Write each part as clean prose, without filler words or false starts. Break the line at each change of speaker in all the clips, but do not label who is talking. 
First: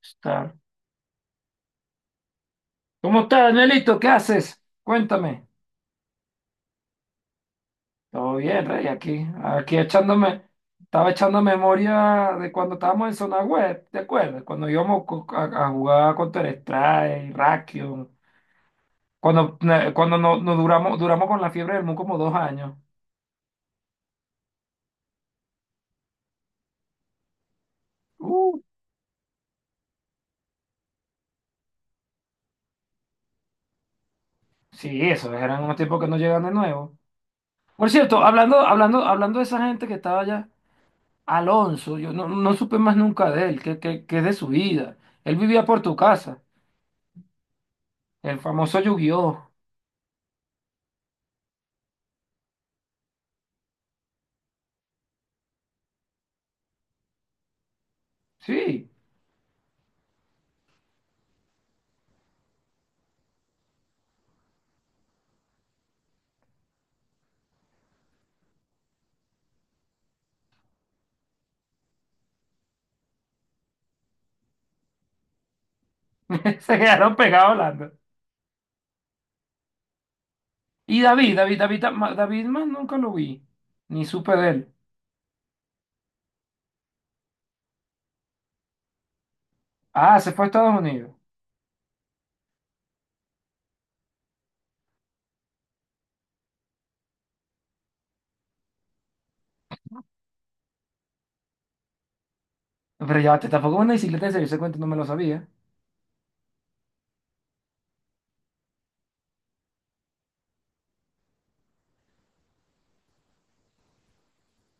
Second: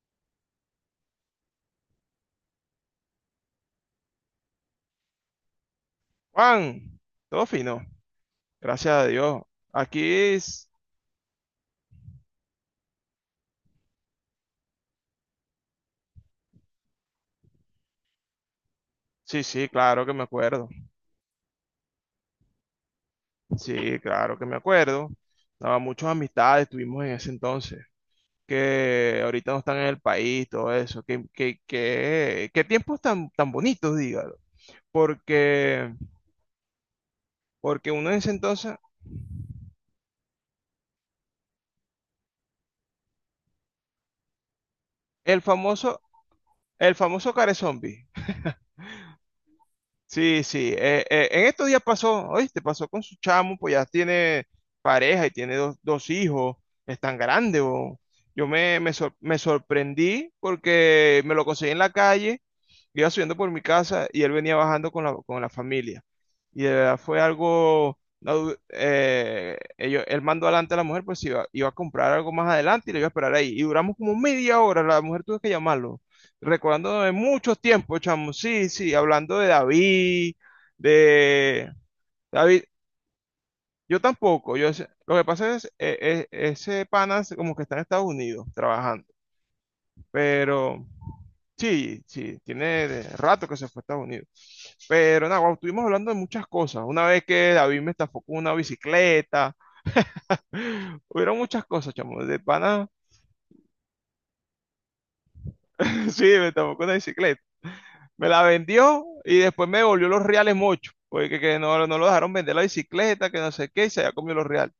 Está. ¿Cómo estás, Nelito? ¿Qué haces? Cuéntame.
Juan, todo fino,
Todo bien, Rey,
gracias a
aquí.
Dios.
Aquí
Aquí,
echándome, estaba echando memoria de cuando estábamos en zona web, ¿te acuerdas? Cuando íbamos a jugar Counter-Strike, Rakion,
sí,
cuando,
sí,
eh,
claro que
cuando
me
no
acuerdo.
duramos con la fiebre del Mu como 2 años.
Sí, claro que me acuerdo. No, muchas amistades tuvimos en ese entonces,
Uh,
que ahorita no están en el país, todo eso. Qué tiempos tan bonitos, dígalo.
sí, esos eran unos
Porque,
tiempos que no llegan de nuevo. Por
porque uno en
cierto,
ese
hablando,
entonces,
hablando, hablando de esa gente que estaba allá, Alonso, yo no supe más nunca de él, que es de su vida. Él
el
vivía por tu
famoso,
casa.
el famoso care zombie.
El famoso Yu-Gi-Oh!
Sí, sí. En estos días pasó, oíste, pasó con su chamo, pues ya tiene pareja y tiene dos hijos, es tan grande, bo. Yo
Sí,
me sorprendí porque me lo conseguí en la calle, iba subiendo por mi casa y él venía bajando con la familia. Y de verdad fue algo. No, él mandó adelante a la mujer, pues iba a comprar algo más adelante y le iba a esperar ahí. Y duramos como media hora, la mujer tuvo que llamarlo
se
recordándome de
quedaron pegados
muchos
hablando.
tiempos, chamo. Sí, sí, hablando de David,
Y David, David,
de
David, ma- David
David.
más nunca lo vi,
Yo
ni supe de
tampoco,
él.
lo que pasa es, ese pana es como que está en Estados Unidos trabajando,
Ah, se fue a Estados
pero
Unidos.
sí, sí, tiene rato que se fue a Estados Unidos. Pero nada, guau, estuvimos hablando de muchas cosas. Una vez que David me estafó con una bicicleta, hubieron muchas cosas, chamo, de pana,
Pero ya, te tampoco es una bicicleta de ese cuenta no me lo sabía.
sí, me estafó con una bicicleta. Me la vendió y después me devolvió los reales mucho, porque que no lo dejaron vender la bicicleta, que no sé qué, y se había comido los reales.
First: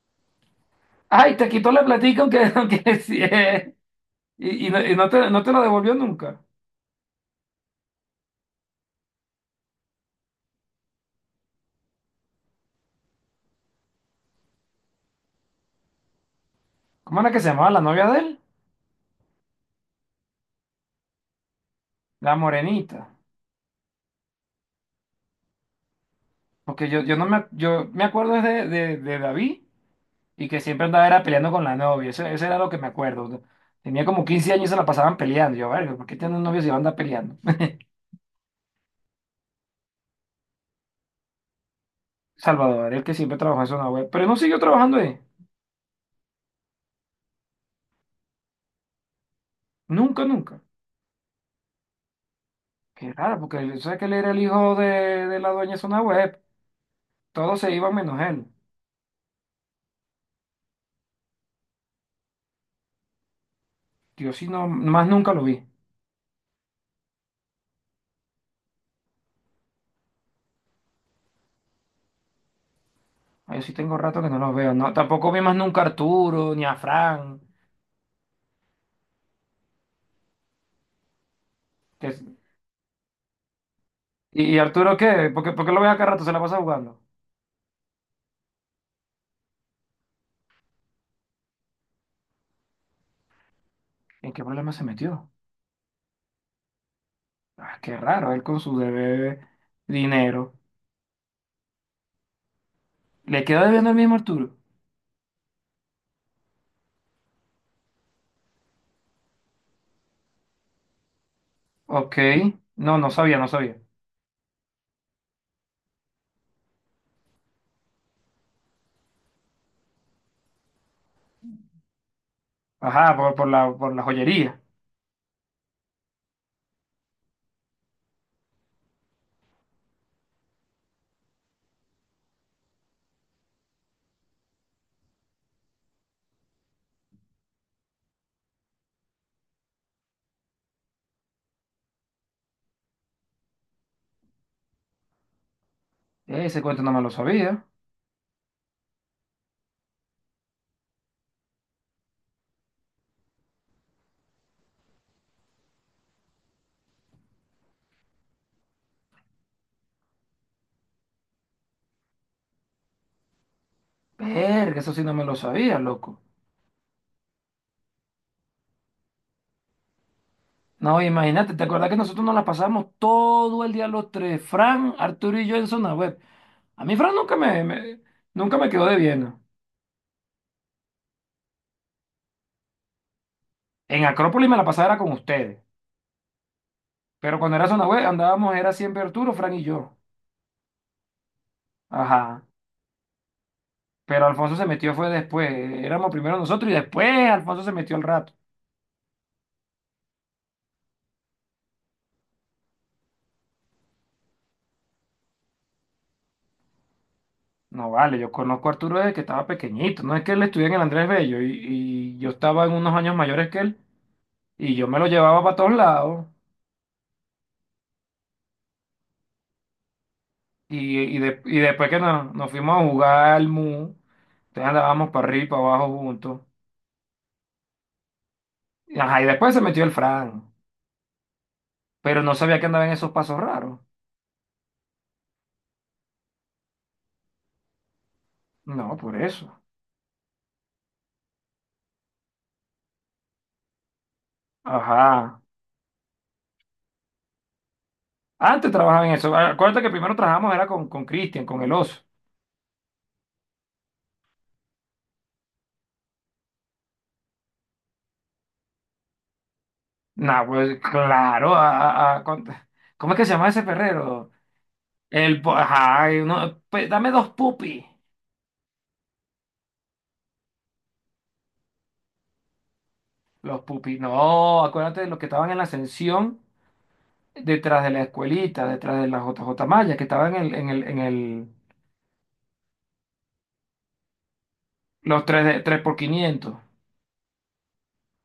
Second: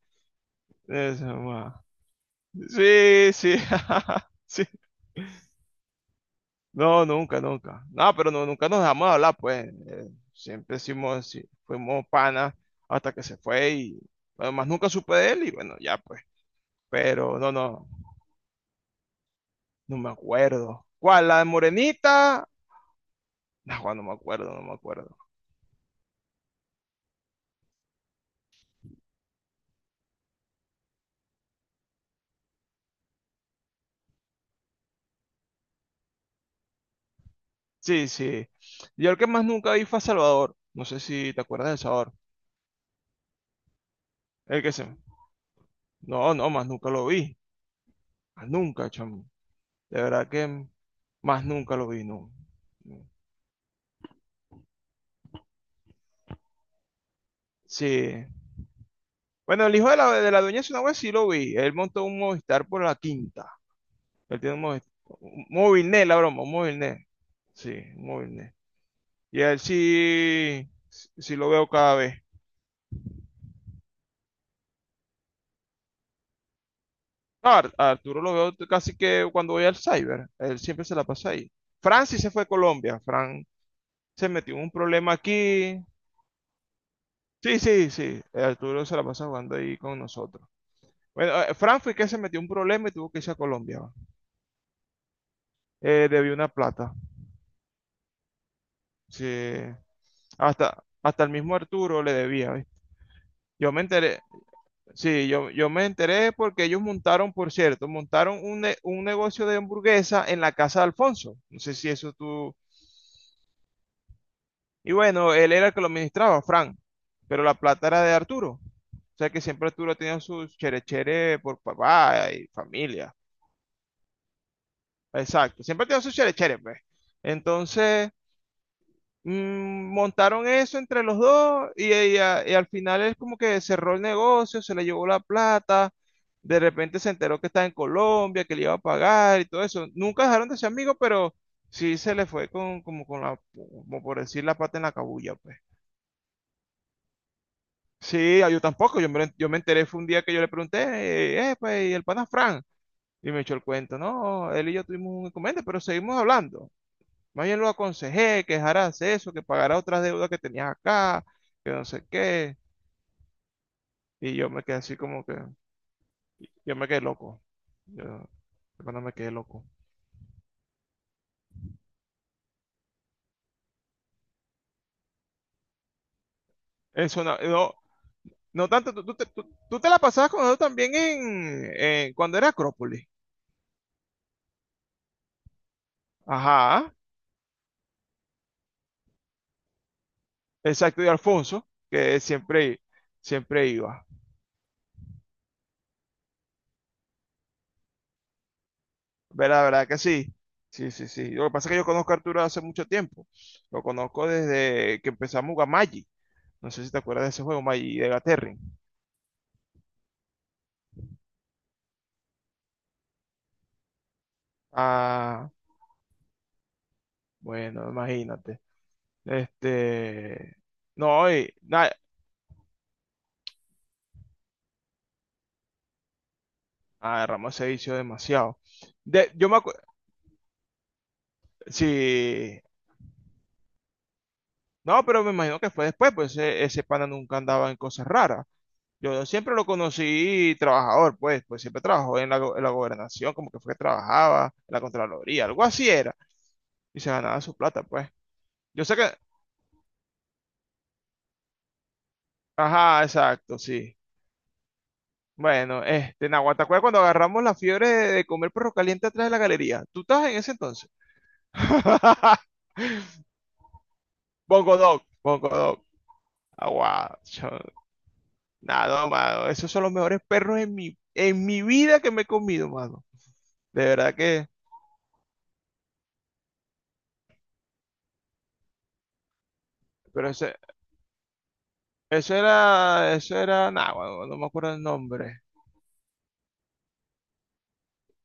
Eso,
Ay, te quitó
ma.
la platica aunque, aunque sí,
Sí, sí,
eh.
sí.
Y no te lo devolvió nunca.
No, nunca, nunca. No, pero no, nunca nos dejamos de hablar, pues. Siempre hicimos, sí, fuimos panas hasta que se fue y además nunca supe de él y bueno, ya pues.
¿Cómo era que
Pero
se
no,
llamaba la
no,
novia de él?
no me acuerdo. ¿Cuál? ¿La de
La
Morenita?
morenita.
No, no me acuerdo, no me acuerdo.
Porque yo no me, yo me acuerdo de David. Y que siempre andaba era peleando con la novia. Eso era lo que me acuerdo, ¿no? Tenía como 15 años y se la pasaban peleando. Yo, verga, ¿por qué tiene un novio si anda peleando?
Sí, sí. Yo el que más nunca vi fue a Salvador. No sé si te acuerdas de Salvador.
Salvador, el que siempre trabajó en zona web, pero no siguió
El que se.
trabajando ahí.
No, no, más nunca lo vi. Más nunca, chamo. De
Nunca,
verdad
nunca.
que más nunca lo vi, no. No.
Qué raro, porque sabe que él era el hijo de la dueña de zona web. Todos se iban menos
Sí.
él.
Bueno, el hijo de la dueña de Sunagua sí lo vi. Él montó un Movistar por la quinta.
Yo
Él
sí
tiene un
no,
Movistar.
más nunca lo
Un
vi.
Movilnet, la broma, un Movilnet. Sí, un Movilnet. Y a él sí, sí sí lo veo cada vez.
Ah, yo sí tengo rato que no los veo. No, tampoco vi más nunca a Arturo ni a Fran.
No, Arturo lo veo casi que cuando voy al cyber, él siempre se la pasa ahí. Fran sí se
que-
fue a Colombia, Fran se
¿Y,
metió
y
en un
Arturo
problema
qué? ¿Por qué lo
aquí.
ves acá rato? Se la pasa jugando.
Sí, sí, sí, Arturo se la pasa jugando ahí con nosotros. Bueno, Fran fue que se metió en un problema y tuvo que irse a Colombia. Va.
¿En qué problema se metió?
Debió una plata.
Ah, qué raro, él con su
Sí,
debe dinero.
hasta el mismo Arturo le debía. ¿Ves?
¿Le quedó
Yo me
debiendo el mismo
enteré,
Arturo?
sí, yo me enteré porque ellos montaron, por cierto, montaron un negocio de hamburguesa en la casa de Alfonso. No sé si eso
Ok.
tú.
No, no sabía, no sabía.
Y bueno, él era el que lo administraba, Frank, pero la plata era de Arturo. O sea que siempre Arturo tenía sus cherechere por papá y familia.
Ajá, por la joyería.
Exacto, siempre tenía sus cherechere, pues. Entonces, montaron eso entre los dos y al final es como que cerró el negocio, se le llevó la plata, de repente se enteró que estaba en Colombia, que le iba a pagar y todo eso. Nunca dejaron de ser amigos, pero sí se le fue con, como con la, como por decir la pata en la cabulla, pues.
Ese cuento no me lo sabía.
Sí, ah, yo tampoco, yo me enteré, fue un día que yo le pregunté, pues, ¿y el pana Fran? Y me echó el cuento, no, él y yo tuvimos un inconveniente, pero seguimos hablando. Más bien lo aconsejé, que dejara de hacer eso, que pagara otras deudas que tenías acá, que no sé qué. Y yo me quedé
Verga, eso
así
sí no me
como
lo
que,
sabía, loco.
yo me quedé loco. Yo, cuando me quedé loco.
No, imagínate, ¿te acuerdas que nosotros nos la pasamos todo el día los tres? Fran, Arturo y yo en zona web. A mí Fran
Eso
nunca
no,
me,
no,
me- nunca
no
me quedó
tanto, tú, tú te,
debiendo.
tú- tú te la pasabas con él también cuando era Acrópolis.
En Acrópolis me la pasaba era con ustedes.
Ajá,
Pero cuando era zona web andábamos, era siempre Arturo, Fran y yo.
exacto, y Alfonso, que
Ajá.
siempre iba.
Pero Alfonso se metió fue después. Éramos primero nosotros y después Alfonso se metió al rato.
¿Verdad, verdad que sí? Sí, sí, sí. Lo que pasa es que yo conozco a Arturo hace mucho tiempo. Lo conozco desde que empezamos a jugar Magic. No sé si te acuerdas de ese juego,
No
Magic de
vale, yo conozco a
Gathering.
Arturo desde que estaba pequeñito. No es que él estuviera en el Andrés Bello y yo estaba en unos años mayores que él y yo me lo llevaba
Ah,
para todos lados.
bueno, imagínate. Este.
Y, y,
No,
de-
y
y después
nada.
que nos fuimos a jugar al MU, entonces andábamos para arriba y para abajo juntos.
Ah, Ramos se vició demasiado.
Ajá, y
De, yo
después
me
se metió
acuerdo.
el Fran, pero no sabía
Sí.
que andaba en esos pasos raros.
No, pero me imagino que fue después, pues ese pana nunca andaba en cosas raras.
No, por
Yo siempre
eso.
lo conocí trabajador, pues siempre trabajó en la gobernación, como que fue que trabajaba, en la
Ajá.
Contraloría, algo así era. Y se ganaba su plata, pues.
Antes
Yo sé
trabajaba
que,
en eso. Acuérdate que primero trabajamos era con Cristian, con el oso.
ajá, exacto, sí. Bueno, este, Nahuatl, ¿te acuerdas cuando agarramos la fiebre de comer perro caliente atrás de la galería? ¿Tú estabas en
Nah,
ese
pues
entonces?
claro, ¿cómo es que se llama ese perrero?
Bongo Dog, Bongo Dog.
Ajá, pues, dame
Agua,
dos pupis.
nada, no, mano. Esos son los mejores perros en mi vida que me he comido, mano.
Los
De
pupis,
verdad que,
no, acuérdate de los que estaban en la ascensión detrás de la escuelita, detrás de la JJ Maya, que
pero
estaban
ese, eso era, nada, mano, no me acuerdo el nombre.
3 por 500.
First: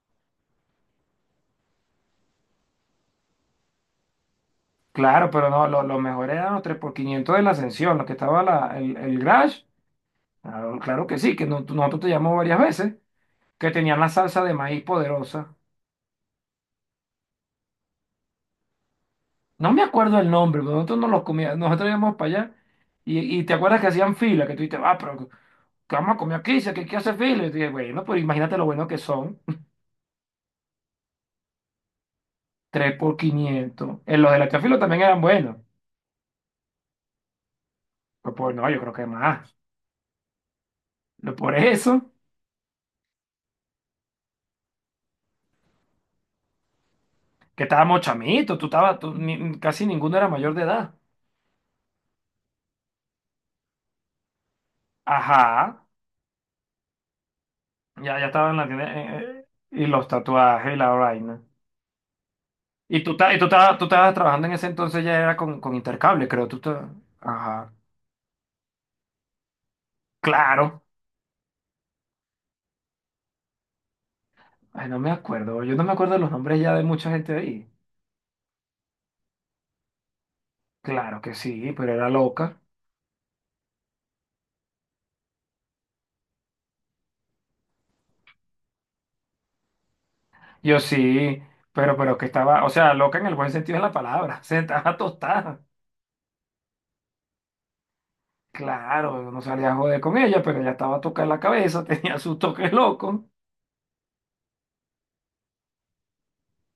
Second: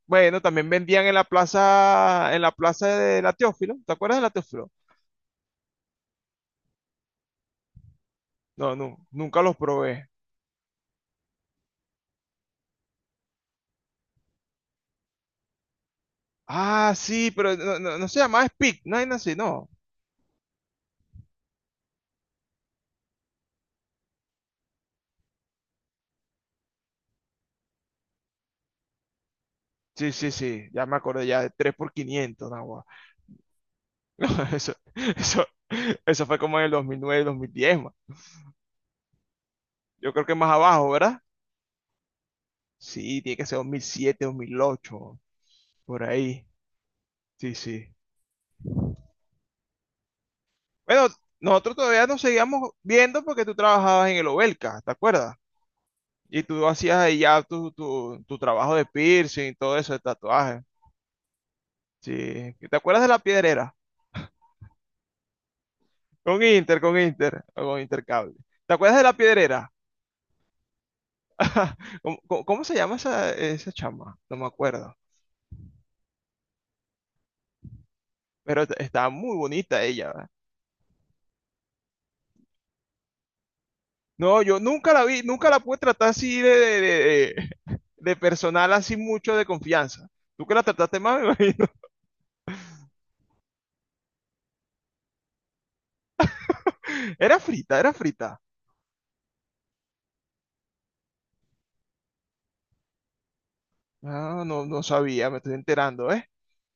Bueno, también vendían en la plaza de la Teófilo. ¿Te acuerdas de la Teófilo?
Claro, pero no, lo mejor eran los 3 por quinientos de la ascensión, los que estaba
No,
la, el,
no,
el
nunca los
grash.
probé.
Claro, claro que sí, que nosotros te llamamos varias veces, que tenían la salsa de maíz poderosa.
Ah, sí, pero no, no, no se llamaba Speak, no hay así, no.
No me acuerdo el nombre, pero nosotros no los comíamos, nosotros íbamos para allá y te acuerdas que hacían fila, que tú dices, ah, pero ¿qué vamos a comer aquí? Dice, ¿Qué hace fila? Y yo dije, bueno, pues imagínate lo bueno que son,
Sí, sí, sí, ya me acordé ya de 3 por 500, no,
3 por 500. En
No,
los de la
eso,
Chafilo también eran
eso,
buenos,
eso fue como en el 2009, 2010, ma.
pero pues, no, yo creo que más.
Yo creo que más abajo, ¿verdad?
Lo Por eso,
Sí, tiene que ser 2007, 2008, por ahí. Sí,
que
sí.
estábamos chamitos, tú estabas, casi ninguno era mayor de edad.
Bueno, nosotros todavía nos seguíamos viendo porque tú trabajabas en el Obelca, ¿te acuerdas?
Ajá,
Y tú hacías ahí ya tu,
ya,
tu,
ya
tu
estaba en la
trabajo de
tienda,
piercing y todo
y
eso, de
los
tatuaje.
tatuajes y la vaina.
Sí. ¿Te acuerdas
Y
de
tú,
la
ta- y tú,
piedrera?
estabas trabajando en ese entonces ya era con Intercable,
Con
creo,
Inter, con Inter, o
Ajá,
con Intercable. ¿Te acuerdas de la piedrera?
claro.
¿Cómo se llama esa chama? No me
Ay,
acuerdo.
no me acuerdo. Yo no me acuerdo los nombres ya de mucha gente ahí.
Pero estaba muy bonita ella, ¿verdad?
Claro que sí, pero era loca.
No, yo nunca la vi, nunca la pude tratar así de personal, así mucho de confianza. Tú que la
Yo
trataste más, me
sí,
imagino.
pero que estaba, o sea, loca en el buen sentido de la palabra. Se estaba tostada.
Era frita, era frita.
Claro, no salía a joder con ella, pero ella estaba tocada en la cabeza, tenía sus toques locos.
Ah, no, no sabía, me estoy enterando, ¿eh?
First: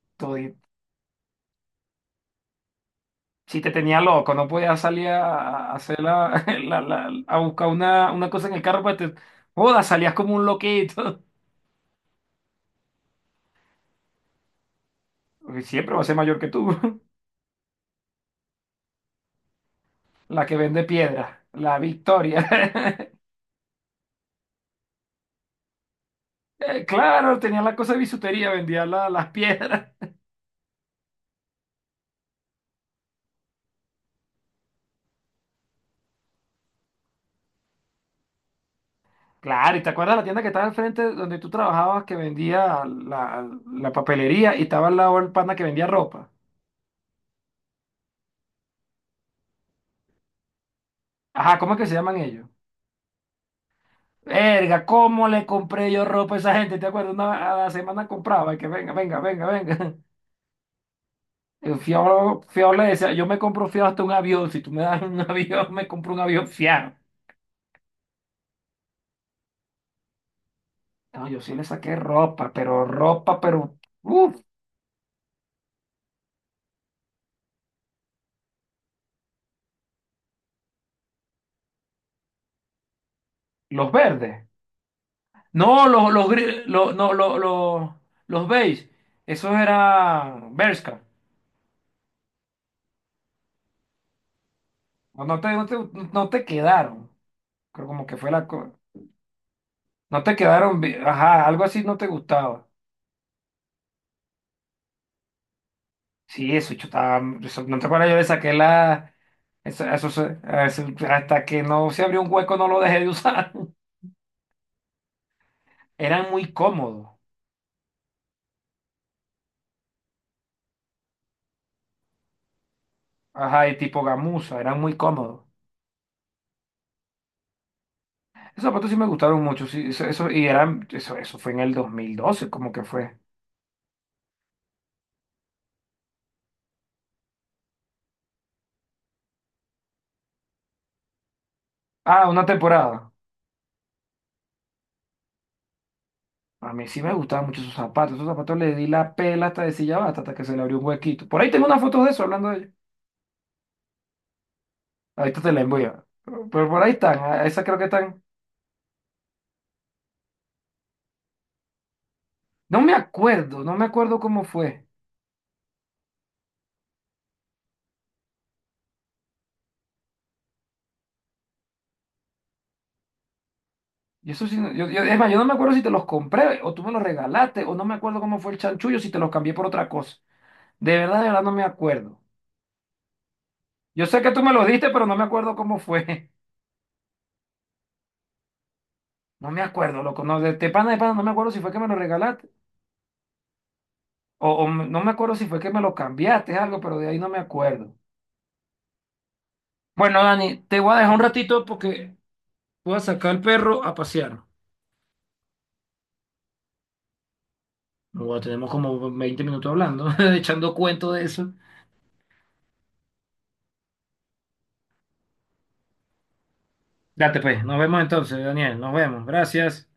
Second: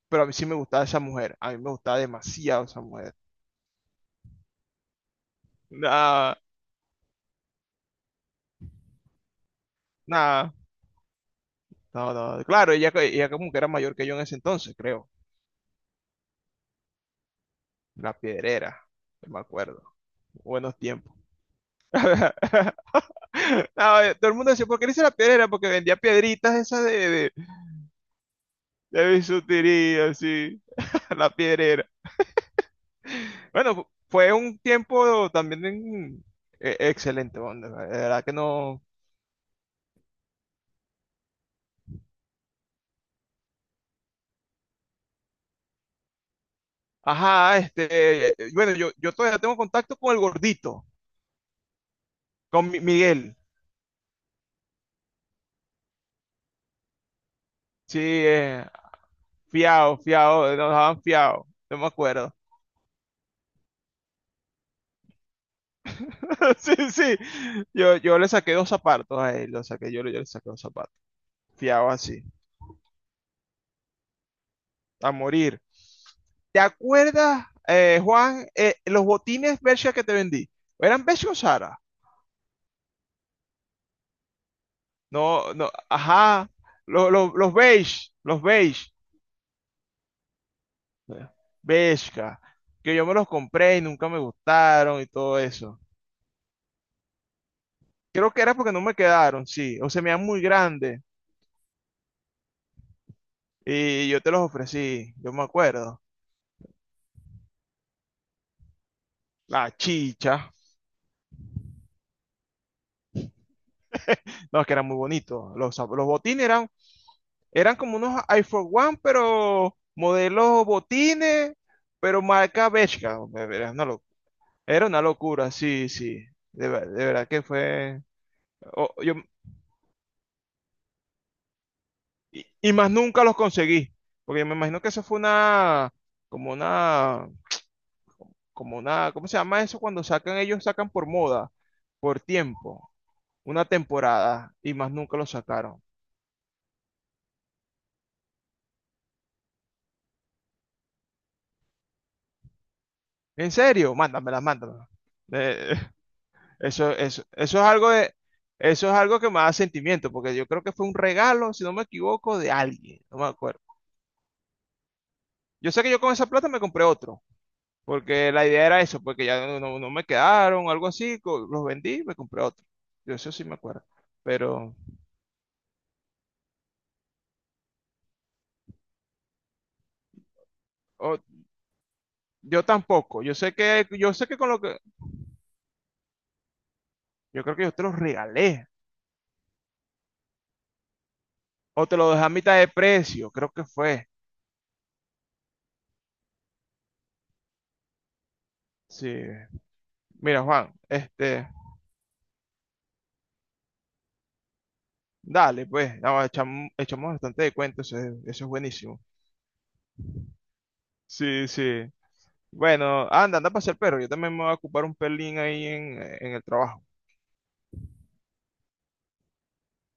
Pero a mí sí me
Todi-
gustaba esa mujer. A mí me gustaba demasiado esa mujer.
Si te tenía loco, no podías salir a hacer
Nada,
a buscar una cosa en el carro para te. Joda, salías como un
nada.
loquito.
No, no. Claro, ella como que era mayor que yo en ese entonces, creo.
Porque siempre va a ser mayor que tú.
La Piedrera, no me acuerdo.
La que
Buenos
vende
tiempos.
piedra, la Victoria.
No, todo el mundo decía, ¿por qué le dice la piedrera? Porque vendía piedritas esas de, de,
Claro, tenía la cosa de bisutería, vendía
de
las piedras.
bisutería, así. La piedrera. Bueno, fue un tiempo también excelente, bueno, de verdad que no.
Claro, ¿y te acuerdas la tienda que estaba al frente donde tú trabajabas que vendía la papelería y estaba al lado el pana que vendía ropa?
Ajá, este, bueno, yo todavía tengo contacto con el gordito,
Ajá, ¿cómo es que se llaman ellos?
con Miguel.
Verga, ¿cómo le compré yo ropa a esa gente? ¿Te acuerdas? Una, a la
Sí,
semana compraba y que venga, venga, venga, venga.
fiao, fiao, nos daban fiao, no
El
me acuerdo.
fiado, fiado le decía, yo me compro fiado hasta un avión. Si tú me das un avión, me compro un avión
Sí,
fiado.
sí. Yo le saqué dos zapatos a él, lo saqué, yo le saqué dos zapatos.
No, yo sí le
Fiado
saqué
así,
ropa, pero... Uf,
a morir. ¿Te acuerdas, Juan, los botines Bershka que te vendí? ¿Eran beige o Zara?
los verdes.
No, no,
No,
ajá. Los,
no,
los, los beige, los
los
beige.
beige, esos eran Bershka.
Bershka. Que yo me los compré y nunca me gustaron y
No, no
todo
te, no te,
eso.
no te quedaron. Creo como que fue
Creo que
la
era porque
cosa.
no me quedaron, sí. O se me
No
dan
te
muy
quedaron,
grandes.
ajá, algo así no te gustaba.
Y yo te los ofrecí, yo me acuerdo.
Sí, eso, yo estaba, no te acuerdas, yo le saqué la,
La
eso se-
chicha.
eso- hasta que no se abrió un hueco no lo dejé de usar.
No, es que eran muy bonitos. Los
Eran
botines
muy
eran,
cómodos,
eran como unos iPhone One, pero modelos botines, pero marca Bershka.
ajá,
Era
y
una,
tipo
lo-
gamuza, eran
era
muy
una
cómodos.
locura, sí, sí. De verdad que fue.
Esos zapatos
o-
sí me
yo,
gustaron mucho, sí, y eran, eso fue en el dos mil
y,
doce como
y
que
más
fue.
nunca los conseguí. Porque me imagino que eso fue una. Como una. Como una. ¿Cómo se llama eso? Cuando sacan, ellos sacan por moda, por
Ah, una
tiempo,
temporada.
una temporada, y más nunca los sacaron.
A mí sí me gustaban mucho esos zapatos. Esos zapatos le di la pela hasta de silla basta, hasta que se le abrió un huequito. Por ahí tengo una foto de eso hablando de ellos.
¿En serio? Mándamela, mándamela.
Ahorita te la
Eh,
envío. Pero por ahí
Eso,
están.
eso, eso
Esas
es
creo que
algo de,
están.
eso es algo que me da sentimiento, porque yo creo que fue un regalo, si no me equivoco, de
No me
alguien, no me acuerdo.
acuerdo, no me acuerdo cómo fue.
Yo sé que yo con esa plata me compré otro, porque la idea era eso, porque ya no me quedaron, algo así, los vendí y me compré otro. Yo eso sí me acuerdo,
Y eso sí,
pero
es más, yo no me acuerdo si te los compré o tú me los regalaste o no me acuerdo cómo fue el chanchullo, si te los cambié por otra cosa.
o-
De verdad no me acuerdo.
yo tampoco.
Yo
Yo
sé
sé
que
que
tú
con
me
lo
los
que,
diste, pero no me acuerdo cómo fue.
yo creo que yo te los regalé,
No me acuerdo, loco. No, de pana de pana, no me acuerdo si fue que
o
me los
te lo dejé a
regalaste
mitad de precio, creo que fue.
o no me acuerdo si fue que me los cambiaste, algo, pero de ahí no me acuerdo.
Sí,
Bueno,
mira
Dani,
Juan,
te voy a dejar un
este,
ratito porque voy a sacar al perro a pasear.
dale, pues, no, echamos bastante de cuentos, eso es
Luego
eso es
tenemos
buenísimo.
como 20 minutos hablando, echando cuento de
Sí,
eso.
sí. Bueno, anda, anda a pasear el perro. Yo también me voy a ocupar un pelín ahí en el trabajo.
Date pues, nos vemos entonces, Daniel, nos vemos. Gracias.